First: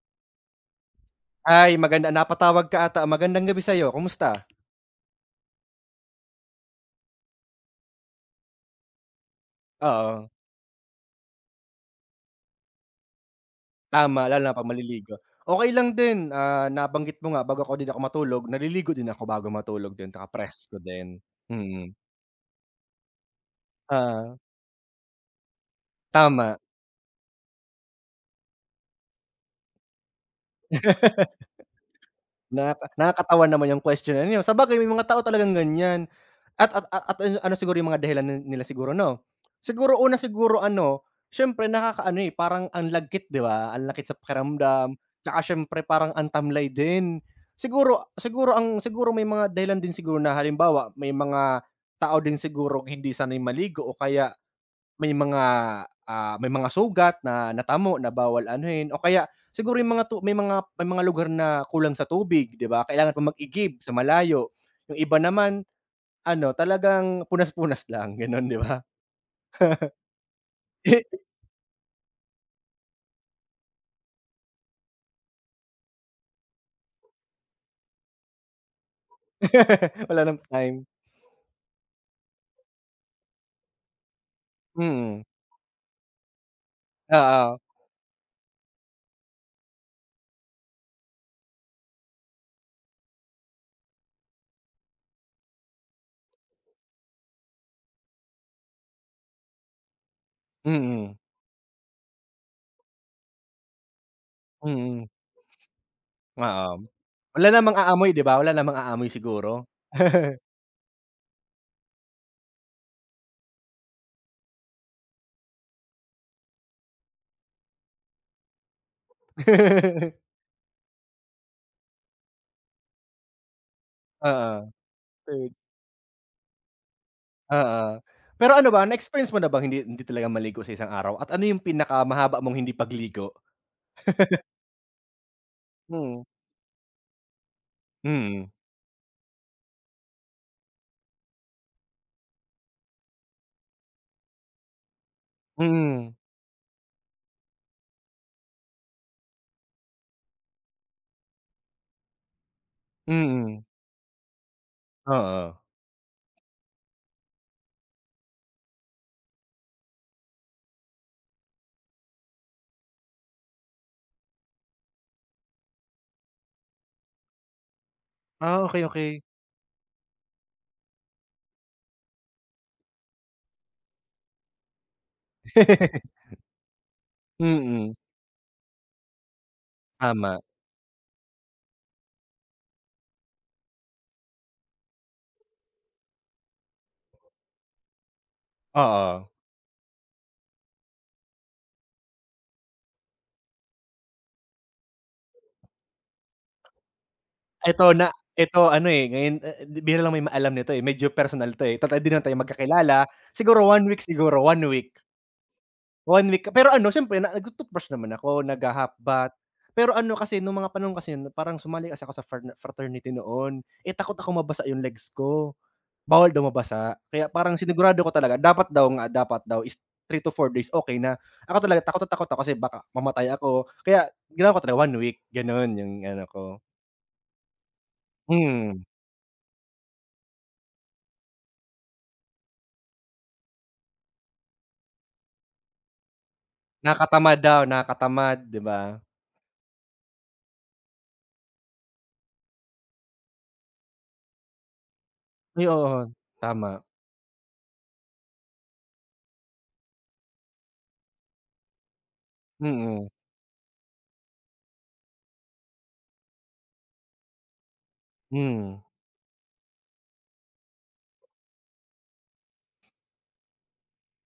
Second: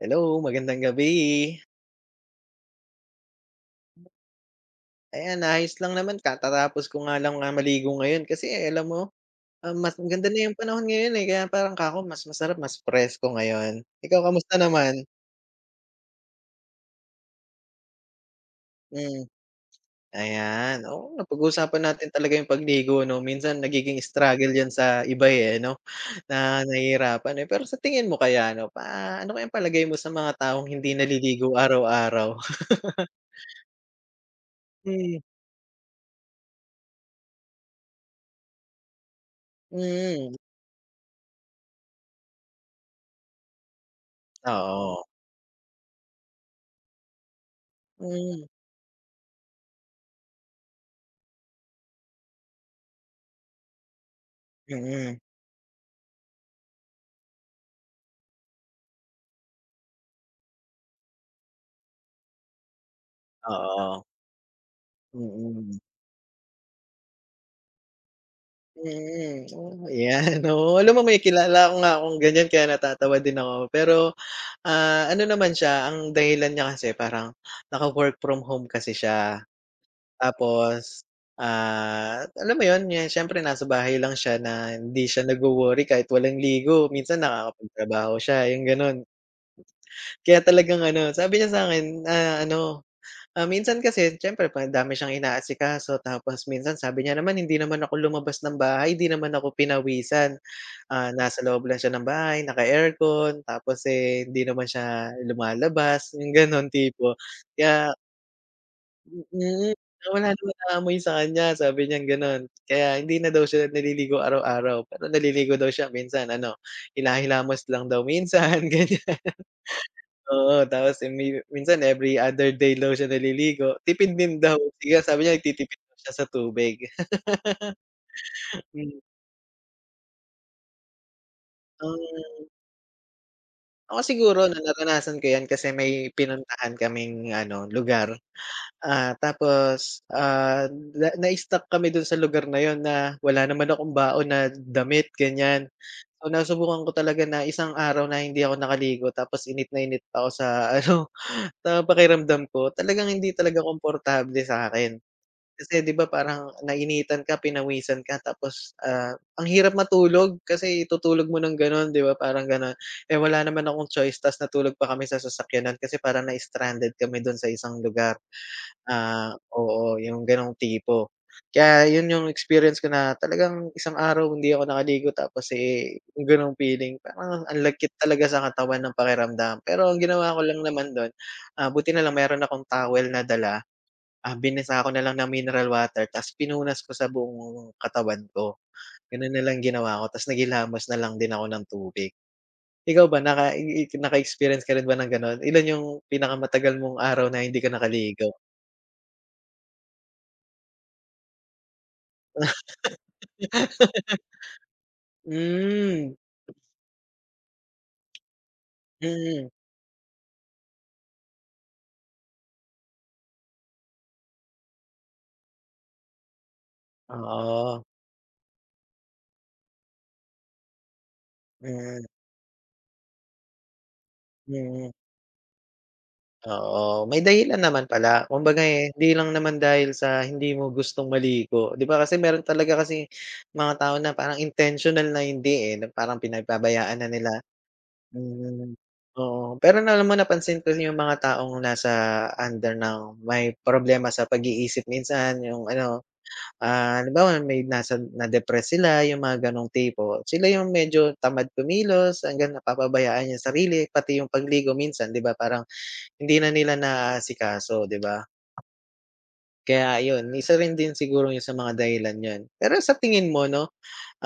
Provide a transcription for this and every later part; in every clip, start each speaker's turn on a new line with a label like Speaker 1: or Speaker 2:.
Speaker 1: Hello, magandang gabi.
Speaker 2: Ay maganda napatawag ka ata, magandang gabi sa'yo, kumusta?
Speaker 1: Ayan, ayos lang naman katatapos ko nga lang nga maligo ngayon kasi eh, alam mo, ah, mas
Speaker 2: Oo,
Speaker 1: maganda na yung panahon ngayon, eh, kaya parang kako mas masarap, mas presko ngayon. Ikaw
Speaker 2: tama lalo na
Speaker 1: kamusta
Speaker 2: 'pag
Speaker 1: naman?
Speaker 2: maliligo. Okey lang din, nabanggit mo nga bago ako ako matulog, naliligo din ako
Speaker 1: Hmm.
Speaker 2: bago matulog din nakapresko
Speaker 1: Ayan. Oo,
Speaker 2: din.
Speaker 1: napag-usapan
Speaker 2: Mm,
Speaker 1: natin talaga yung pagligo 'no, minsan nagiging
Speaker 2: oo,
Speaker 1: struggle 'yan sa iba, eh, no
Speaker 2: tama.
Speaker 1: na nahihirapan, eh. Pero sa tingin mo kaya ano kayang palagay mo sa mga taong hindi naliligo araw-araw?
Speaker 2: Nakakatawa naman yung question na niyo, sabagay may mga
Speaker 1: Hmm.
Speaker 2: tao talagang ganyan. At ano ano siguro yung mga dahilan nila siguro 'no? Siguro una
Speaker 1: Mm.
Speaker 2: siguro ano, siyempre nakakaano, eh, parang ang lagkit 'di ba? Ang lagkit sa pakiramdam,
Speaker 1: Oo.
Speaker 2: tsaka siyempre parang ang tamlay din. Siguro
Speaker 1: Hmm.
Speaker 2: siguro ang siguro may mga dahilan din siguro na halimbawa, may mga tao din sigurong hindi sanay maligo o kaya may
Speaker 1: Mm.
Speaker 2: mga, may mga sugat na natamo na bawal anuhin o kaya siguro yung mga tu may mga lugar na kulang sa tubig 'di ba? Kailangan pang mag-igib sa
Speaker 1: Oo.
Speaker 2: malayo. Yung iba naman
Speaker 1: Mm.
Speaker 2: ano, talagang punas-punas lang gano'n, 'di ba?
Speaker 1: Mm, oo, 'yan, oo. Alam mo may kilala ko nga akong ganiyan kaya natatawa din ako. Pero, ah, ano naman siya, ang dahilan niya kasi parang naka-work from home kasi siya.
Speaker 2: Wala ng time.
Speaker 1: Tapos, ah, alam mo 'yun, eh, siyempre nasa bahay lang siya na hindi
Speaker 2: Mm,
Speaker 1: siya nagwo-worry kahit walang ligo. Minsan
Speaker 2: oo.
Speaker 1: nakakapagtrabaho siya, yung gano'n. Kaya talagang ano, sabi niya sa'kin, ah, ano, ah, minsan kasi syempre, pa madami siyang inaasikaso tapos minsan sabi niya naman, "Hindi naman ako lumabas ng bahay, hindi naman ako pinawisan." Ah,
Speaker 2: Mm,
Speaker 1: nasa loob lang siya ng bahay, naka-aircon, tapos, eh, hindi naman
Speaker 2: mm,
Speaker 1: siya lumalabas, yung gano'n
Speaker 2: oo.
Speaker 1: tipo.
Speaker 2: Wala namang
Speaker 1: Kaya
Speaker 2: aamoy, 'di ba? Wala namang aamoy siguro?
Speaker 1: mm, wala naman naamoy sa kanya, sabi niyang gano'n. Kaya hindi na daw siya naliligo araw-araw, pero naliligo daw siya minsan ano, hilahilamos lang daw minsan, ganyan. Oo, tapos, eh, minsan every other day daw siya naliligo, tipid din daw.
Speaker 2: Oo,
Speaker 1: Kaya sabi niya
Speaker 2: food,
Speaker 1: nagtitipid daw siya sa tubig.
Speaker 2: oo. Pero ano ba,
Speaker 1: Hmm.
Speaker 2: na-experience mo na bang hindi hindi talaga maligo sa isang araw at ano yung
Speaker 1: ang
Speaker 2: pinakamahaba mong hindi pagligo?
Speaker 1: Ako siguro 'no, naranasan ko 'yan kasi may
Speaker 2: Mm,
Speaker 1: pinuntahan kaming ano, lugar.
Speaker 2: mm,
Speaker 1: Ah, tapos, ah, na na-stuck kami dun sa lugar na yun na wala naman akong baon na damit, ganyan.
Speaker 2: mm,
Speaker 1: So, nasubukan ko talaga na isang araw na hindi ako nakaligo tapos init na init pa ako ano, sa pakiramdam ko. Talagang hindi talaga
Speaker 2: mm,
Speaker 1: komportable sa'kin.
Speaker 2: oo.
Speaker 1: Kasi 'di ba parang nainitan ka, pinawisan ka tapos, ah, ang hirap matulog kasi tutulog mo ng gano'n, 'di ba, parang gano'n. Eh, wala naman akong choice ta's natulog pa kami sa sasakyanan kasi parang na-stranded kami dun sa isang lugar.
Speaker 2: Ah, okay, okay.
Speaker 1: Ah, oo, yung gano'ng tipo. Kaya yun yung experience ko na talagang isang araw hindi ako nakaligo tapos, eh, yung gano'ng feeling parang ang lagkit
Speaker 2: Mm,
Speaker 1: talaga sa katawan ng pakiramdam. Pero ang ginawa
Speaker 2: tama,
Speaker 1: ko lang naman dun, ah, buti na lang meron akong towel na dala, ah, binasa ko na lang ng mineral water ta's pinunas ko sa buong katawan ko.
Speaker 2: oo.
Speaker 1: Ganun na lang ginawa ko ta's naghilamos na lang din ako ng tubig. Ikaw ba naka i naka-experience ka rin ba ng gano'n? Ilan yung pinakamatagal mong araw na hindi ka
Speaker 2: Eto na
Speaker 1: nakaligo?
Speaker 2: eto ano, eh, ngayon, eh, bihira lang may maalam nito, eh, medyo personal 'to, eh, total di naman tayo magkakilala, siguro,
Speaker 1: Hmm.
Speaker 2: one week pero ano siyempre na nagto-toothbrush naman ako, nagha-half bath,
Speaker 1: Mm.
Speaker 2: pero ano kasi nung mga panahon kasi yun parang sumali kasi ako sa fraternity noon, eh, takot ako mabasa yung legs ko, bawal daw mabasa, kaya parang
Speaker 1: Oo.
Speaker 2: sinigurado ko talaga dapat daw is three to four days okey na, ako talaga takot
Speaker 1: Mm.
Speaker 2: na takot ako kasi baka mamatay ako, kaya ginawa ko talaga
Speaker 1: Mm.
Speaker 2: one week, gano'n yung ano ko.
Speaker 1: Oo, may dahilan naman pala. Kumbaga,
Speaker 2: Hmm.
Speaker 1: eh, hindi lang naman dahil sa hindi mo gustong maligo, 'di ba? Kasi meron talaga kasi mga tao na parang intentional na hindi, eh, na parang pinagpabayaan na nila.
Speaker 2: Nakakatamad daw, nakakatamad, 'di
Speaker 1: Mm.
Speaker 2: ba?
Speaker 1: Oo. Pero na alam mo napansin ko yung mga taong nasa under ng may problema sa pag-iisip minsan,
Speaker 2: Ay,
Speaker 1: yung ano.
Speaker 2: oo. Tama,
Speaker 1: Ah, halimbawa may nasa na-depress sila yung mga ganong tipo, sila yung medyo tamad kumilos hanggang
Speaker 2: mm,
Speaker 1: napapabayaan yung sarili pati yung pagligo minsan 'di ba parang hindi na nila naaasikaso 'di ba?
Speaker 2: hmm,
Speaker 1: Kaya yun, isa rin din siguro yung sa mga dahilan yun. Pero sa tingin mo 'no,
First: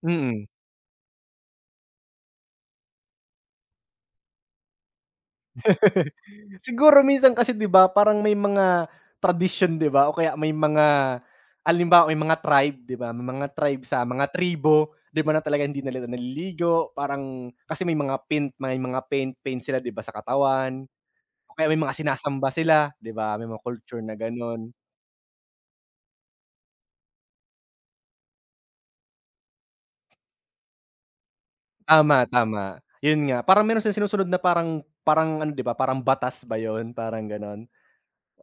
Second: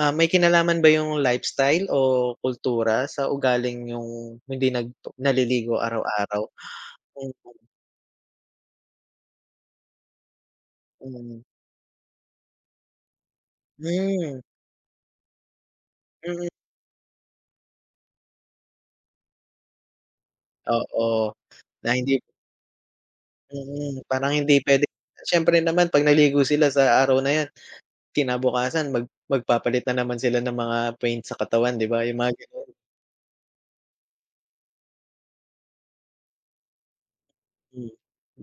Speaker 1: ah, may
Speaker 2: mm.
Speaker 1: kinalaman ba yung lifestyle o kultura sa ugaling yung hindi naliligo araw-araw?
Speaker 2: Siguro
Speaker 1: Mm.
Speaker 2: minsan kasi 'di ba parang may mga tradisyon 'di ba o kaya may mga
Speaker 1: Hmm.
Speaker 2: halimbawa may mga tribe 'di ba, may mga tribe sa mga
Speaker 1: Mm.
Speaker 2: tribo 'di ba na talagang hindi na nila
Speaker 1: Mm.
Speaker 2: naliligo, parang kasi may mga paint paint sila 'di ba sa katawan,
Speaker 1: Oo,
Speaker 2: o kaya may
Speaker 1: na
Speaker 2: mga
Speaker 1: hindi.
Speaker 2: sinasamba sila 'di ba, may mga culture
Speaker 1: Mm,
Speaker 2: na
Speaker 1: parang hindi
Speaker 2: gano'n.
Speaker 1: puwedeng siyempre naman 'pag naligo sila sa araw na 'yan, kinabukasan magpapalit na naman sila ng mga paint sa katawan, 'di ba, yung
Speaker 2: Tama,
Speaker 1: mga gano'n.
Speaker 2: tama. Yun nga, parang meron silang sinusunod na parang parang ano, 'di ba, parang batas ba yun, parang gano'n?
Speaker 1: Hmm.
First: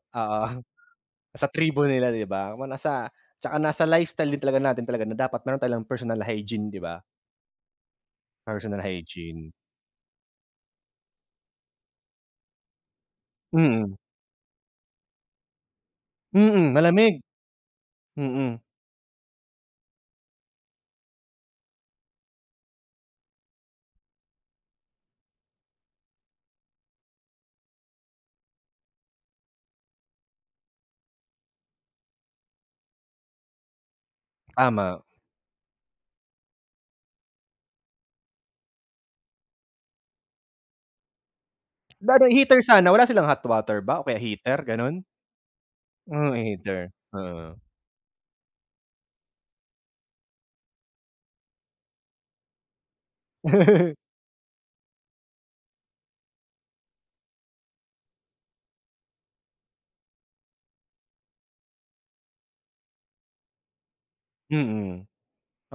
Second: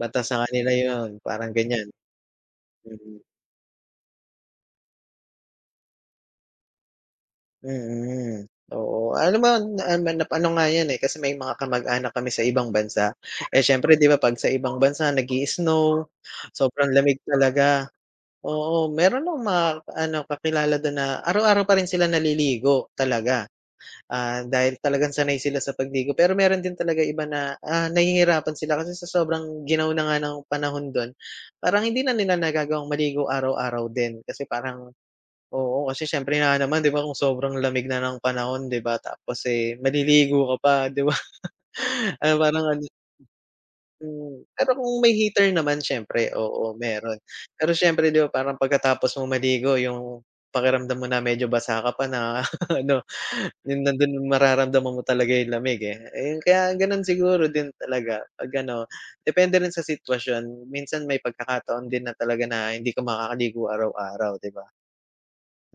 Speaker 1: Batas sa
Speaker 2: Oo,
Speaker 1: kanila 'yun,
Speaker 2: sa
Speaker 1: parang
Speaker 2: tribo
Speaker 1: ganiyan.
Speaker 2: nila, 'di ba? Kung nasa
Speaker 1: Mm.
Speaker 2: tsaka nasa lifestyle din talaga natin talaga na dapat meron tayong personal hygiene, 'di ba?
Speaker 1: Mm.
Speaker 2: Personal
Speaker 1: Oo. Alam mo
Speaker 2: hygiene.
Speaker 1: na na ano nga 'yan, eh, kasi may mga kamag-anak kami sa ibang bansa. Eh,
Speaker 2: Mm,
Speaker 1: siyempre 'di ba 'pag sa ibang bansa nag-i-snow,
Speaker 2: mm,
Speaker 1: sobrang
Speaker 2: malamig.
Speaker 1: lamig talaga.
Speaker 2: Mm,
Speaker 1: Oo, meron akong mga ano, kakilala do'n na araw-araw pa rin sila naliligo talaga. Ah, dahil talagang sanay sila sa pagdigo. Pero meron din talaga iba na, ah, nahihirapan sila kasi sa sobrang ginaw na nga ng panahon don parang hindi na nila nagagawang maligo araw-araw din. Kasi parang
Speaker 2: tama.
Speaker 1: oo, kasi siyempre nga naman 'di ba kung sobrang lamig na ng panahon 'di ba tapos, eh, maliligo ka pa 'di ba?
Speaker 2: Ano,
Speaker 1: Ah,
Speaker 2: heater
Speaker 1: parang ano.
Speaker 2: sana, wala silang hot water ba o kaya
Speaker 1: Hmm,
Speaker 2: heater,
Speaker 1: pero
Speaker 2: gano'n?
Speaker 1: kung may heater naman siyempre,
Speaker 2: Hmm,
Speaker 1: oo
Speaker 2: heater,
Speaker 1: meron.
Speaker 2: oo.
Speaker 1: Pero siyempre 'di ba parang pagkatapos mong maligo yung pakiramdam mo na medyo basa ka pa na ano, yung nandun mararamdaman mo talaga yung lamig, eh. Ayun kaya ganun siguro din talaga 'pag ano, depende rin sa sitwasyon. Minsan may pagkakataon din na talaga na hindi ka makakaligo araw-araw 'di ba?
Speaker 2: Mm.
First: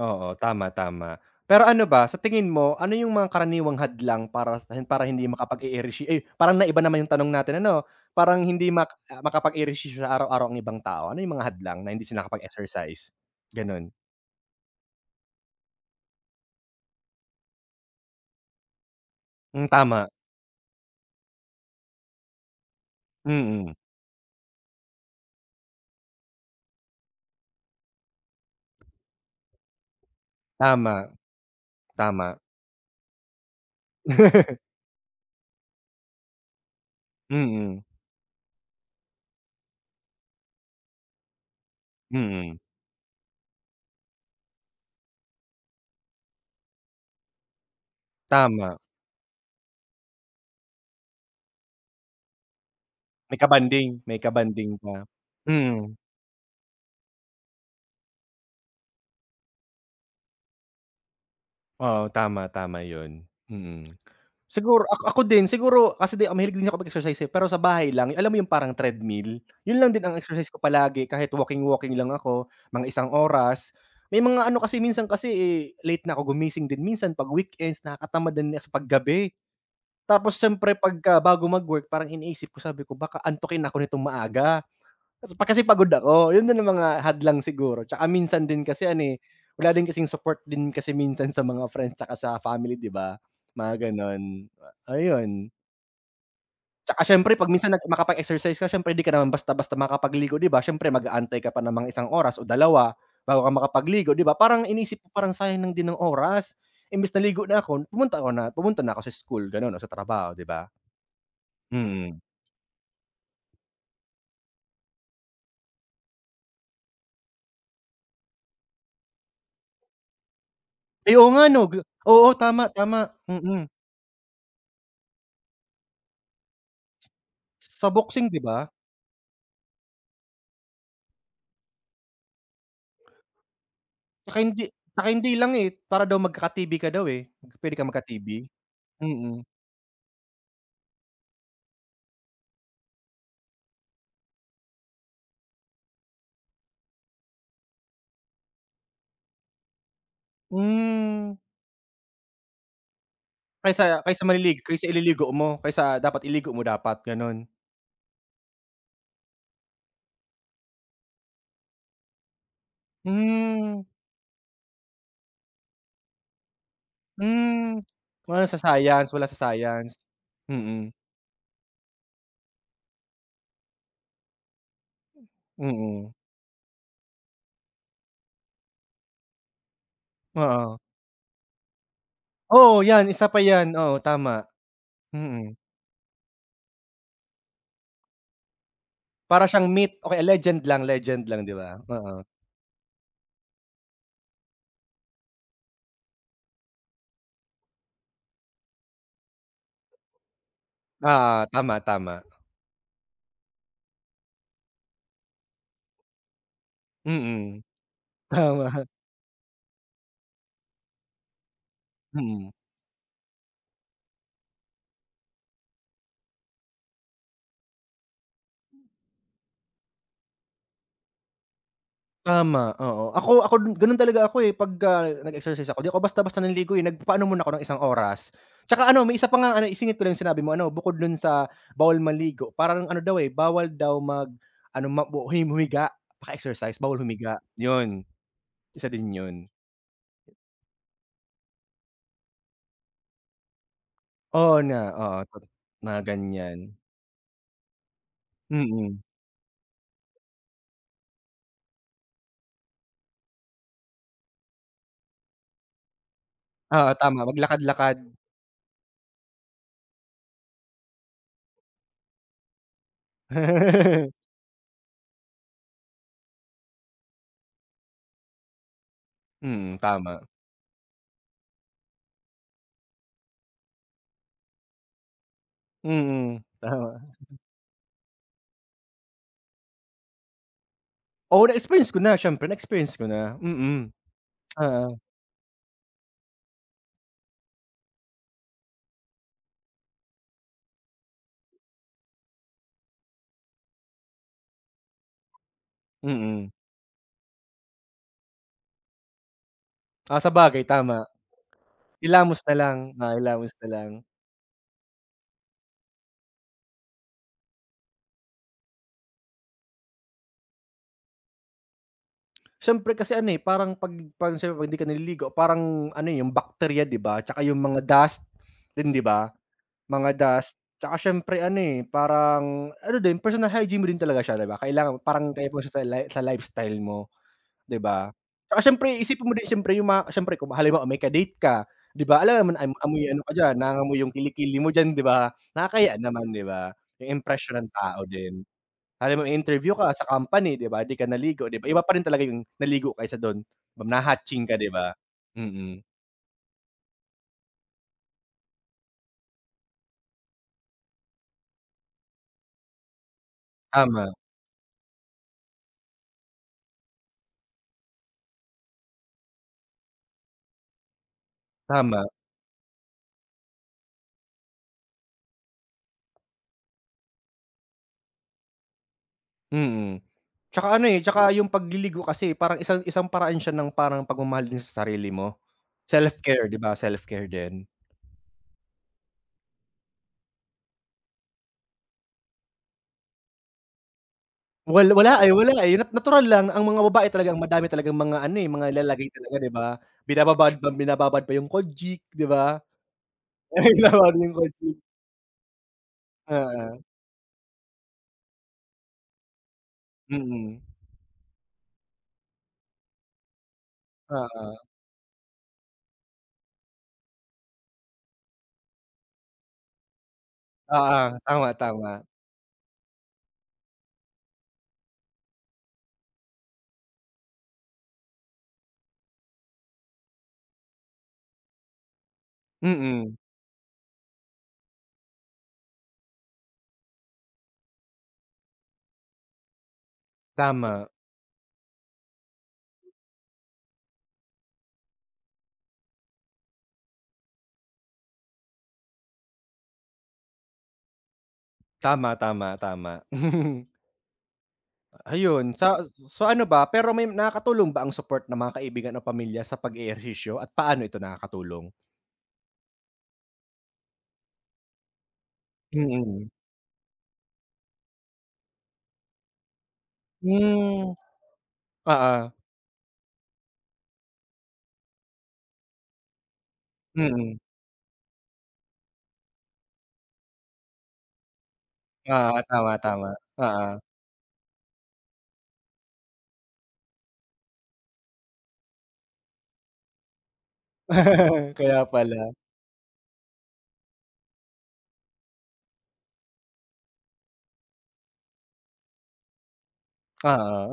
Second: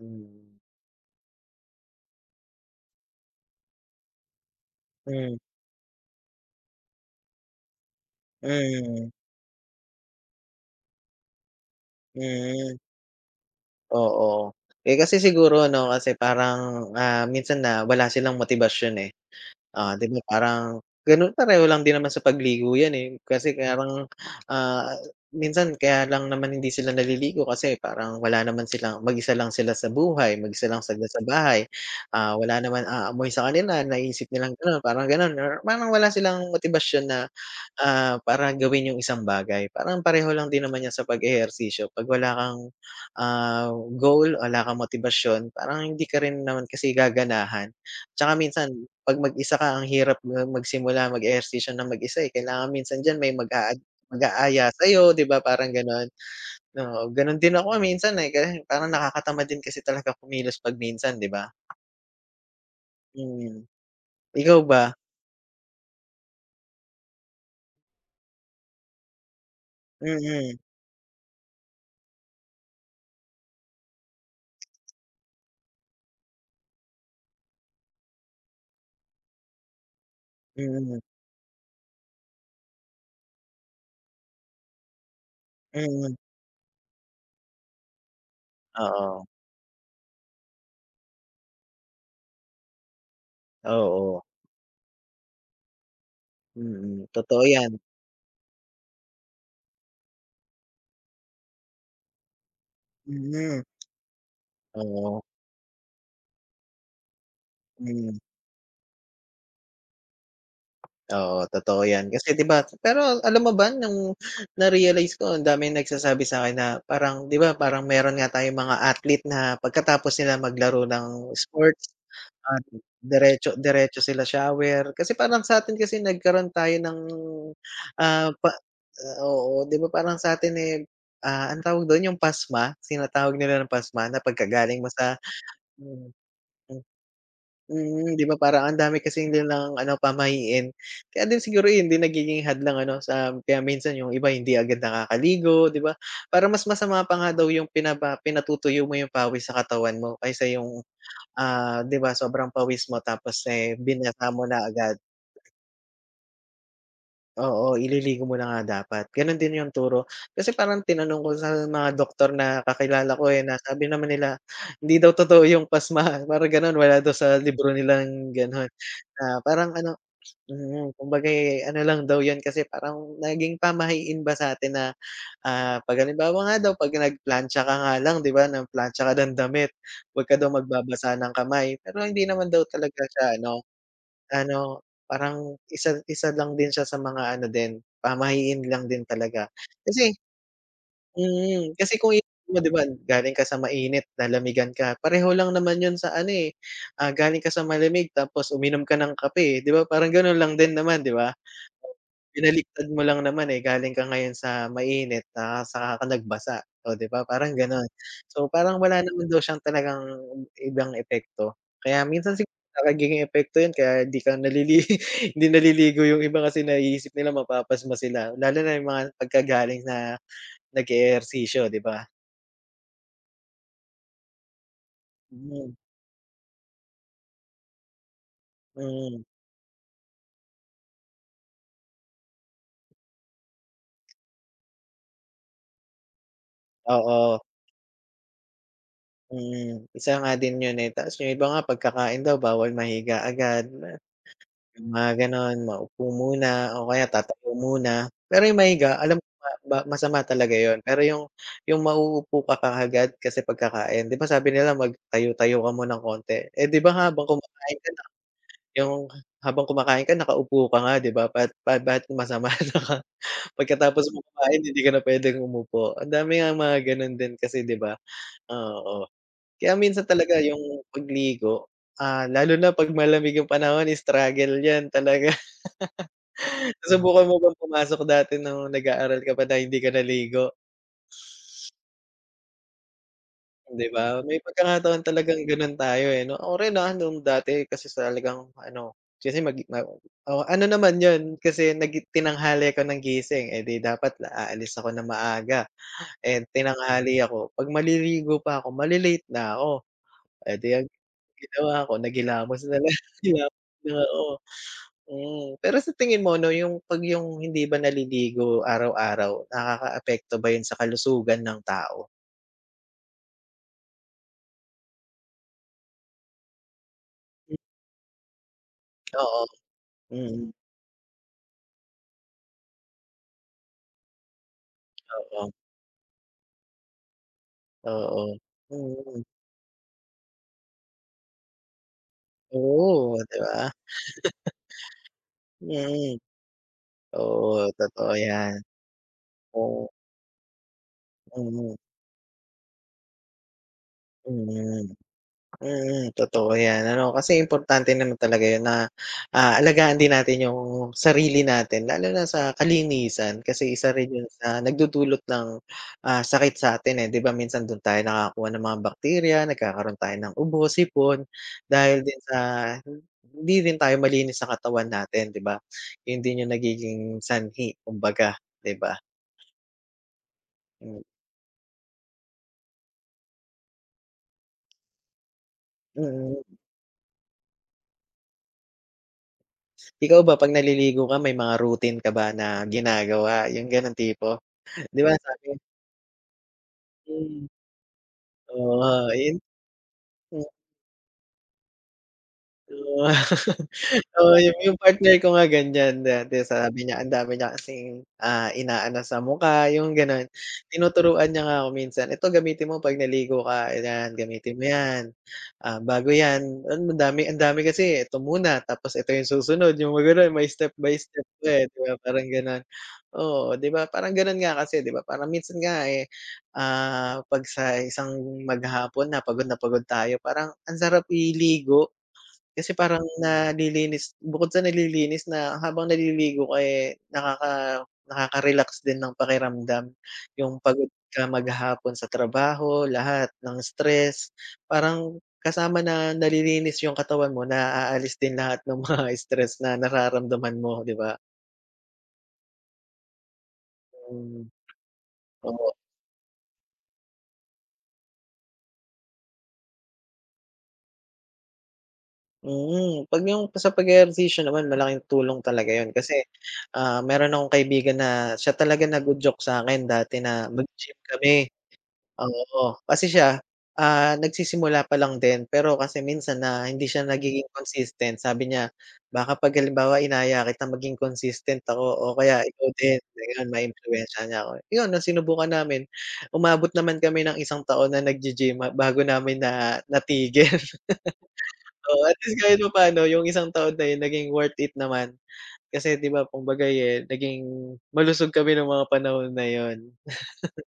Speaker 2: Oo, tama, tama. Pero ano ba, sa tingin mo, ano yung mga karaniwang hadlang para hindi
Speaker 1: Hmm.
Speaker 2: makapag-ehersisyo ay, parang naiba naman yung tanong natin ano, parang hindi mak
Speaker 1: Mm.
Speaker 2: makapag-ehersisyo sa araw-araw ang ibang tao. Ano yung mga hadlang na hindi sila
Speaker 1: Mm.
Speaker 2: nakapag-exercise? Gano'n.
Speaker 1: Oo. Eh, kasi siguro ano kasi parang, ah, minsan na wala silang motibasyon, eh.
Speaker 2: Hmm,
Speaker 1: Ah, 'di
Speaker 2: tama.
Speaker 1: ba parang ganun pareho lang din naman sa pagligo 'yan, eh, kasi
Speaker 2: Mm.
Speaker 1: parang, ah, minsan kaya lang naman hindi sila naliligo kasi parang wala naman silang mag-isa lang sila sa buhay, mag-isa lang sila
Speaker 2: Tama,
Speaker 1: sa bahay, ah,
Speaker 2: tama.
Speaker 1: wala naman aamoy sa kanila, naisip nilang gano'n, parang gano'n or parang wala silang motibasyon na,
Speaker 2: Mm,
Speaker 1: ah, para gawin yung isang bagay. Parang pareho lang din naman 'yan sa pag-ehersisyo 'pag wala
Speaker 2: mm.
Speaker 1: kang, ah, goal, wala kang motibasyon, parang hindi ka rin naman kasi gaganahan. Tsaka minsan
Speaker 2: Tama.
Speaker 1: 'pag mag-isa ka ang hirap nga magsimula mag-ehersisyo ng mag-isa, eh, kailangan minsan diyan may
Speaker 2: May
Speaker 1: mag-aaya
Speaker 2: kabanding ka.
Speaker 1: sa'yo 'di ba parang
Speaker 2: Mm.
Speaker 1: gano'n. Oo, gano'n din ako minsan, eh, kaya parang nakakatamad din kasi talaga kumilos 'pag minsan 'di ba?
Speaker 2: Oo, tama, tama yun.
Speaker 1: Mm.
Speaker 2: Mm.
Speaker 1: Ikaw ba?
Speaker 2: Siguro ako ako din, siguro kasi din mahilig din ako mag-exercise, eh, pero sa bahay lang. Alam mo yung parang treadmill? Yun lang din ang exercise ko
Speaker 1: Mm.
Speaker 2: palagi kahit walking-walking lang ako, mga isang oras. May mga ano kasi minsan kasi, eh, late na ako gumising din minsan 'pag weekends nakakatamad na sa paggabi. Tapos siyempre
Speaker 1: Mm.
Speaker 2: pagka bago mag-work parang iniisip ko sabi ko, "Baka antukin ako nitong maaga." Kasi pagod
Speaker 1: Mm.
Speaker 2: ako, yun din ang mga hadlang siguro tsaka minsan din kasi ano, eh,
Speaker 1: Oo.
Speaker 2: wala din kasing support din kasi minsan sa mga friends tsaka sa family 'di ba? Mga gano'n,
Speaker 1: Oo.
Speaker 2: ayun. Tsaka
Speaker 1: Mm,
Speaker 2: siyempre
Speaker 1: totoo
Speaker 2: 'pag minsan
Speaker 1: 'yan.
Speaker 2: nag makapag-exercise ka siyempre 'di ka naman basta-basta makapagligo 'di ba? Siyempre mag-aantay ka pa ng isang oras o dalawa bago ka
Speaker 1: Mm.
Speaker 2: makapagligo 'di ba? Parang inisip ko
Speaker 1: Oo.
Speaker 2: parang sayang lang din ng oras, imbes ligo na ako
Speaker 1: Mm.
Speaker 2: pumunta na ako sa school gano'n o sa trabaho 'di ba?
Speaker 1: Oo, totoo 'yan.
Speaker 2: Mm.
Speaker 1: Kasi 'di ba pero alam mo ba nung na-realize ko ang daming nagsasabi sa'kin na parang 'di ba parang meron nga tayong mga athlete na pagkatapos nila maglaro
Speaker 2: Ay oo
Speaker 1: ng
Speaker 2: nga 'no, G-
Speaker 1: sports,
Speaker 2: oo
Speaker 1: ah,
Speaker 2: tama, tama,
Speaker 1: diretso
Speaker 2: mm.
Speaker 1: diretso sila shower. Kasi parang sa'tin kasi nagkaroon tayo ng,
Speaker 2: Sa boxing
Speaker 1: ah,
Speaker 2: 'di ba?
Speaker 1: ah, oo, 'di ba parang sa'tin, eh, ah, anong tawag dun, yung pasma, tinatawag nila na pasma na
Speaker 2: Tsaka hindi
Speaker 1: pagkagaling mo
Speaker 2: tsaka
Speaker 1: sa.
Speaker 2: hindi lang, eh, para
Speaker 1: Hmm.
Speaker 2: daw magkaka-TB ka daw, eh. Puwede kang
Speaker 1: Mm, 'di
Speaker 2: magka-TB?
Speaker 1: ba parang ang dami kasing
Speaker 2: Mm.
Speaker 1: nilang ano, pamahiin. Kaya din siguro 'yun din nagiging hadlang ano sa kaya minsan yung iba hindi agad nakakaligo, 'di ba? Para mas masama pa nga daw yung pinatutuyo mo yung pawis sa katawan mo kaysa yung,
Speaker 2: Hmm,
Speaker 1: ah, 'di ba sobrang pawis mo tapos, eh,
Speaker 2: kaysa kaysa
Speaker 1: binasa mo
Speaker 2: maliligo
Speaker 1: na
Speaker 2: kaysa
Speaker 1: agad.
Speaker 2: ililigo mo, kaysa dapat iligo mo dapat, gano'n?
Speaker 1: Oo, ililigo mo na nga dapat. Gano'n din yung turo. Kasi parang tinanong ko sa mga doktor na kakilala ko, eh, na
Speaker 2: Hmm,
Speaker 1: sabi naman nila hindi daw totoo yung pasma, parang gano'n wala daw sa libro
Speaker 2: hmm.
Speaker 1: nilang
Speaker 2: Wala sa
Speaker 1: gano'n.
Speaker 2: science,
Speaker 1: Na
Speaker 2: wala sa
Speaker 1: parang ano.
Speaker 2: science.
Speaker 1: Mm,
Speaker 2: Mm,
Speaker 1: kumbaga, eh, ano lang daw 'yun kasi parang naging pamahiin ba sa'tin na, ah, 'pag
Speaker 2: mm,
Speaker 1: halimbawa nga daw 'pag nagplantsa ka nga lang 'di ba, ng plantsa ka ng damit, 'wag ka daw
Speaker 2: oo.
Speaker 1: magbabasa ng kamay. Pero hindi naman daw
Speaker 2: Oo,
Speaker 1: talaga
Speaker 2: 'yan, isa
Speaker 1: siya
Speaker 2: pa
Speaker 1: ano,
Speaker 2: 'yan, oo, tama,
Speaker 1: ano
Speaker 2: mm.
Speaker 1: parang isa isa lang din siya sa mga ano din, pamahiin lang din talaga.
Speaker 2: Para siyang myth
Speaker 1: Kasi
Speaker 2: o kaya legend lang, 'di ba?
Speaker 1: kasi kung
Speaker 2: Oo.
Speaker 1: iisipin mo 'di ba galing ka sa mainit, nalamigan ka, pareho lang naman 'yun sa ano, eh, ah, galing ka sa malamig tapos uminom ka ng kape, 'di ba parang gano'n lang din naman 'di ba?
Speaker 2: Oo, tama, tama.
Speaker 1: Binaliktad mo lang naman, eh, galing ka ngayon sa mainit na saka ka nagbasa, oh, 'di ba parang
Speaker 2: Mm,
Speaker 1: gano'n. So, parang
Speaker 2: tama,
Speaker 1: wala naman daw siyang talagang ibang epekto. Kaya minsan
Speaker 2: mm.
Speaker 1: siguro nagiging epekto 'yun kaya hindi ka hindi naliligo yung iba kasi naiisip nila mapapasma sila, lalo na yung mga pagkagaling na nag-eehersisyo, 'di ba?
Speaker 2: Tama, oo. Ako ako gano'n talaga ako, eh, pagka nag-exercise
Speaker 1: Hmm.
Speaker 2: ako, 'di ako basta-basta nanliligo, eh, nagpaano muna ako ng isang oras. Tsaka ano, may
Speaker 1: Hmm.
Speaker 2: isa pa ngang ano, isingit ko lang yung sinabi mo ano, bukod dun sa bawal maligo, parang ano daw, eh, bawal daw mag ano, ma bu hum humiga, paka-exercise bawal
Speaker 1: Oo.
Speaker 2: humiga, yun, isa din yun.
Speaker 1: Mm. Isa nga din 'yun, eh, tapos yung iba nga pagkakain daw bawal mahiga agad.
Speaker 2: Oo nga,
Speaker 1: Yung mga
Speaker 2: oo, tot
Speaker 1: gano'n,
Speaker 2: mga
Speaker 1: maupo
Speaker 2: ganyan.
Speaker 1: muna o kaya tatayo muna. Pero yung mahiga
Speaker 2: Mm,
Speaker 1: alam ko ba masama talaga yun, pero yung mauupo ka kaagad kasi pagkakain, 'di ba sabi nila magtayo-tayo ka muna ng konti, eh, 'di ba
Speaker 2: oo, tama, maglakad-lakad.
Speaker 1: yung habang kumakain ka nakaupo ka nga 'di ba ba't masama na ka pagkatapos mo kumain hindi ka na puwedeng umupo. Ang dami ngang mga gano'n din kasi 'di ba? Oo, kaya
Speaker 2: Mm,
Speaker 1: minsan
Speaker 2: tama.
Speaker 1: talaga yung pagligo, ah, lalo na 'pag malamig yung panahon struggle yan talaga.
Speaker 2: Mm, tama.
Speaker 1: Nasubukan mo bang pumasok dati nung nag-aaral ka pa na hindi ka naligo,
Speaker 2: Oo, na-experience ko na, siyempre na-experience ko na, mm,
Speaker 1: 'di ba? May
Speaker 2: oo,
Speaker 1: pagkakataon talagang gano'n tayo, eh, 'no? Ako rin, ah, nung dati kasi talagang ano, kasi mag ma oo, ano naman 'yun, kasi tinanghali ako ng gising, eh, 'di dapat aalis ako ng maaga and
Speaker 2: mm.
Speaker 1: tinanghali ako. 'Pag maliligo pa ako, male-late na ako.
Speaker 2: Ah,
Speaker 1: Eh,
Speaker 2: sabagay
Speaker 1: 'di ang
Speaker 2: tama.
Speaker 1: ginawa ko,
Speaker 2: Ilamos na
Speaker 1: naghilamos na
Speaker 2: lang,
Speaker 1: lang,
Speaker 2: oo, ilamos
Speaker 1: hilamos
Speaker 2: na lang.
Speaker 1: na, oo. Hmm, pero sa tingin mo 'no, yung hindi ba naliligo araw-araw, nakakaapekto ba yun sa kalusugan ng tao?
Speaker 2: Siyempre kasi ano, eh, parang 'pag parang siyempre 'pag hindi ka naliligo parang ano, eh, yung bakterya 'di ba, tsaka
Speaker 1: Hmm.
Speaker 2: yung mga dust din 'di ba,
Speaker 1: Oo.
Speaker 2: mga
Speaker 1: Mm.
Speaker 2: dust. Tsaka siyempre ano, eh, parang ano din personal hygiene mo din talaga siya 'di ba, kailangan parang
Speaker 1: Oo.
Speaker 2: type mo siya sa lifestyle mo 'di ba.
Speaker 1: Oo.
Speaker 2: Tsaka siyempre
Speaker 1: Mm.
Speaker 2: isipin mo din siyempre yung mga siyempre kung halimbawa may ka-date ka 'di ba, alangan naman amoy
Speaker 1: Oo,
Speaker 2: ano ka
Speaker 1: 'di
Speaker 2: diyan,
Speaker 1: ba?
Speaker 2: nangangamoy yung kilikili mo diyan 'di ba, nakakahiya
Speaker 1: Mm.
Speaker 2: naman 'di ba, yung
Speaker 1: Oo,
Speaker 2: impression ng tao
Speaker 1: totoo
Speaker 2: din.
Speaker 1: yan.
Speaker 2: Alam mo interview
Speaker 1: Oo.
Speaker 2: ka sa company 'di ba, di ka naligo 'di ba,
Speaker 1: Mm.
Speaker 2: iba pa rin talaga yung naligo kaysa dun na-hatching ka 'di
Speaker 1: Mm.
Speaker 2: ba? Mm,
Speaker 1: Mm, totoo 'yan ano, kasi importante naman talaga 'yun na, ah, alagaan din natin yung sarili natin lalo na sa kalinisan kasi isa rin
Speaker 2: tama,
Speaker 1: 'yun sa nagdudulot ng, ah, sakit sa atin, eh, 'di ba minsan do'n tayo nakakakuha ng mga bakterya, nagkakaroon tayo ng ubo, sipon dahil
Speaker 2: tama,
Speaker 1: din sa hindi rin tayo malinis sa katawan natin 'di ba? 'Yun din yung nagiging sanhi kumbaga 'di ba?
Speaker 2: mm. Tsaka ano,
Speaker 1: Hmm.
Speaker 2: eh, tsaka yung pagliligo kasi parang isang isang paraan siya ng parang pagmamahal din sa sarili mo.
Speaker 1: Mm.
Speaker 2: Self-care 'di ba, self-care din.
Speaker 1: Ikaw ba 'pag naliligo ka may mga routine ka ba na ginagawa, yung gano'ng tipo? 'Di ba sabi
Speaker 2: Wala, eh, natural lang ang mga babae talaga ang
Speaker 1: hmm,
Speaker 2: madami talagang mga ano, eh, mga
Speaker 1: oo,
Speaker 2: nilalagay
Speaker 1: ayun,
Speaker 2: talaga 'di ba? Binababad pa yung kojik 'di ba?
Speaker 1: oo.
Speaker 2: Ay, binababad yung
Speaker 1: Oo, yung
Speaker 2: kojik,
Speaker 1: yung partner ko nga ganyan dati
Speaker 2: oo,
Speaker 1: sabi niya ang dami niya kasing, ah, inaano sa mukha yung gano'n.
Speaker 2: mm.
Speaker 1: Tinuturuan niya nga ako minsan, "Ito gamitin mo 'pag naligo ka, yan gamitin
Speaker 2: Oo,
Speaker 1: mo yan, ah, bago yan ang dami kasi ito muna tapos ito yung susunod," yung mga gano'n may step by
Speaker 2: oo,
Speaker 1: step ka,
Speaker 2: tama,
Speaker 1: eh, 'di ba
Speaker 2: tama.
Speaker 1: parang gano'n. Oo, 'di ba parang gano'n nga kasi 'di ba parang minsan nga, eh, ah, 'pag sa isang maghapon na pagod tayo parang ang sarap iligo kasi parang
Speaker 2: Mm.
Speaker 1: nalilinis bukod sa nalilinis na habang naliligo ka, eh, nakaka-relax din ng pakiramdam. Yung
Speaker 2: Tama.
Speaker 1: pagod ka maghapon sa trabaho, lahat ng stress, parang kasama na nalilinis yung katawan mo, naaalis din lahat ng mga stress na nararamdaman mo, 'di ba?
Speaker 2: Tama, tama, tama.
Speaker 1: Hmm.
Speaker 2: Ayun,
Speaker 1: Oo.
Speaker 2: sa so ano ba, pero may nakakatulong ba ang support ng mga kaibigan o pamilya sa pag-eehersisyo at paano ito nakakatulong?
Speaker 1: Mm, 'pag yung sa pag-eehersisyo naman malaking tulong talaga yun kasi,
Speaker 2: Mm.
Speaker 1: ah, meron akong kaibigan na siya talaga nag-udyok sa'kin dati na
Speaker 2: Hmm,
Speaker 1: mag-gym kami.
Speaker 2: oo.
Speaker 1: Oo, kasi siya, ah, nagsisimula pa lang din pero kasi minsan na hindi siya
Speaker 2: Mm.
Speaker 1: nagiging consistent sabi niya, "Baka 'pag halimbawa inaya kita maging consistent ako o
Speaker 2: Oo,
Speaker 1: kaya ikaw
Speaker 2: tama,
Speaker 1: din."
Speaker 2: tama.
Speaker 1: Ayun
Speaker 2: Oo.
Speaker 1: maiimpluwensyahan niya ako. Yun ang sinubukan namin, umabot naman kami ng isang taon na naggi-gym ha bago namin na natigil.
Speaker 2: Kaya
Speaker 1: Oo, at
Speaker 2: pala.
Speaker 1: least kahit papaano yung isang taon na yun naging worth it naman. Kasi 'di ba kumbaga, eh, naging malusog kami nung mga panahon na yun.
Speaker 2: Oo.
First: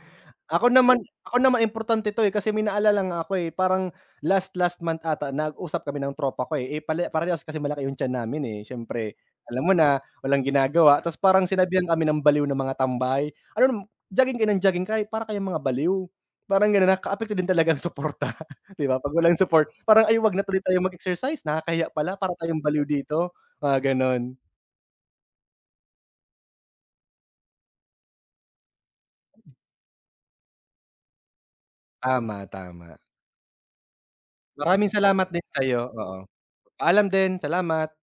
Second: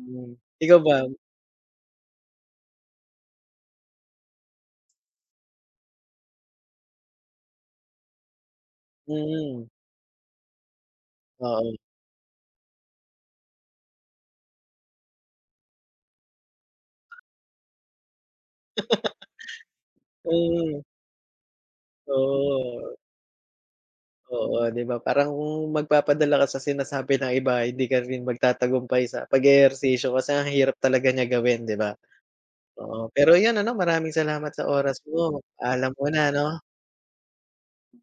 Speaker 1: Mm,
Speaker 2: Ako
Speaker 1: ikaw
Speaker 2: naman
Speaker 1: ba?
Speaker 2: ako naman importante 'to, eh, kasi may naalala nga ako, eh, parang last last month ata nag-usap kami ng tropa ko, eh, pala parehas kasi malaki yung tiyan namin, eh, siyempre alam
Speaker 1: Mm.
Speaker 2: mo na walang ginagawa tapos parang
Speaker 1: Oo.
Speaker 2: sinabihan kami ng baliw ng mga tambay, "Ano nam jogging kayo ng jogging kay para kayong mga baliw." Parang gano'n, nakakaapekto din talaga ang suporta, 'di ba? 'Pag walang support parang, "Ay huwag na tuloy
Speaker 1: Hmm.
Speaker 2: tayong mag-exercise, nakakahiya pala para tayong baliw
Speaker 1: Oo.
Speaker 2: dito." Mga gano'n.
Speaker 1: Oo, 'di ba parang kung magpapadala ka sa sinasabi ng iba hindi ka rin magtatagumpay sa pag-eehersisyo kasi ang hirap talaga niya gawin 'di ba?
Speaker 2: Tama, tama.
Speaker 1: Oo, pero 'yun ano maraming salamat sa
Speaker 2: Maraming
Speaker 1: oras
Speaker 2: salamat
Speaker 1: mo,
Speaker 2: din sa'yo,
Speaker 1: paalam
Speaker 2: oo.
Speaker 1: muna 'no.
Speaker 2: Paalam din, salamat.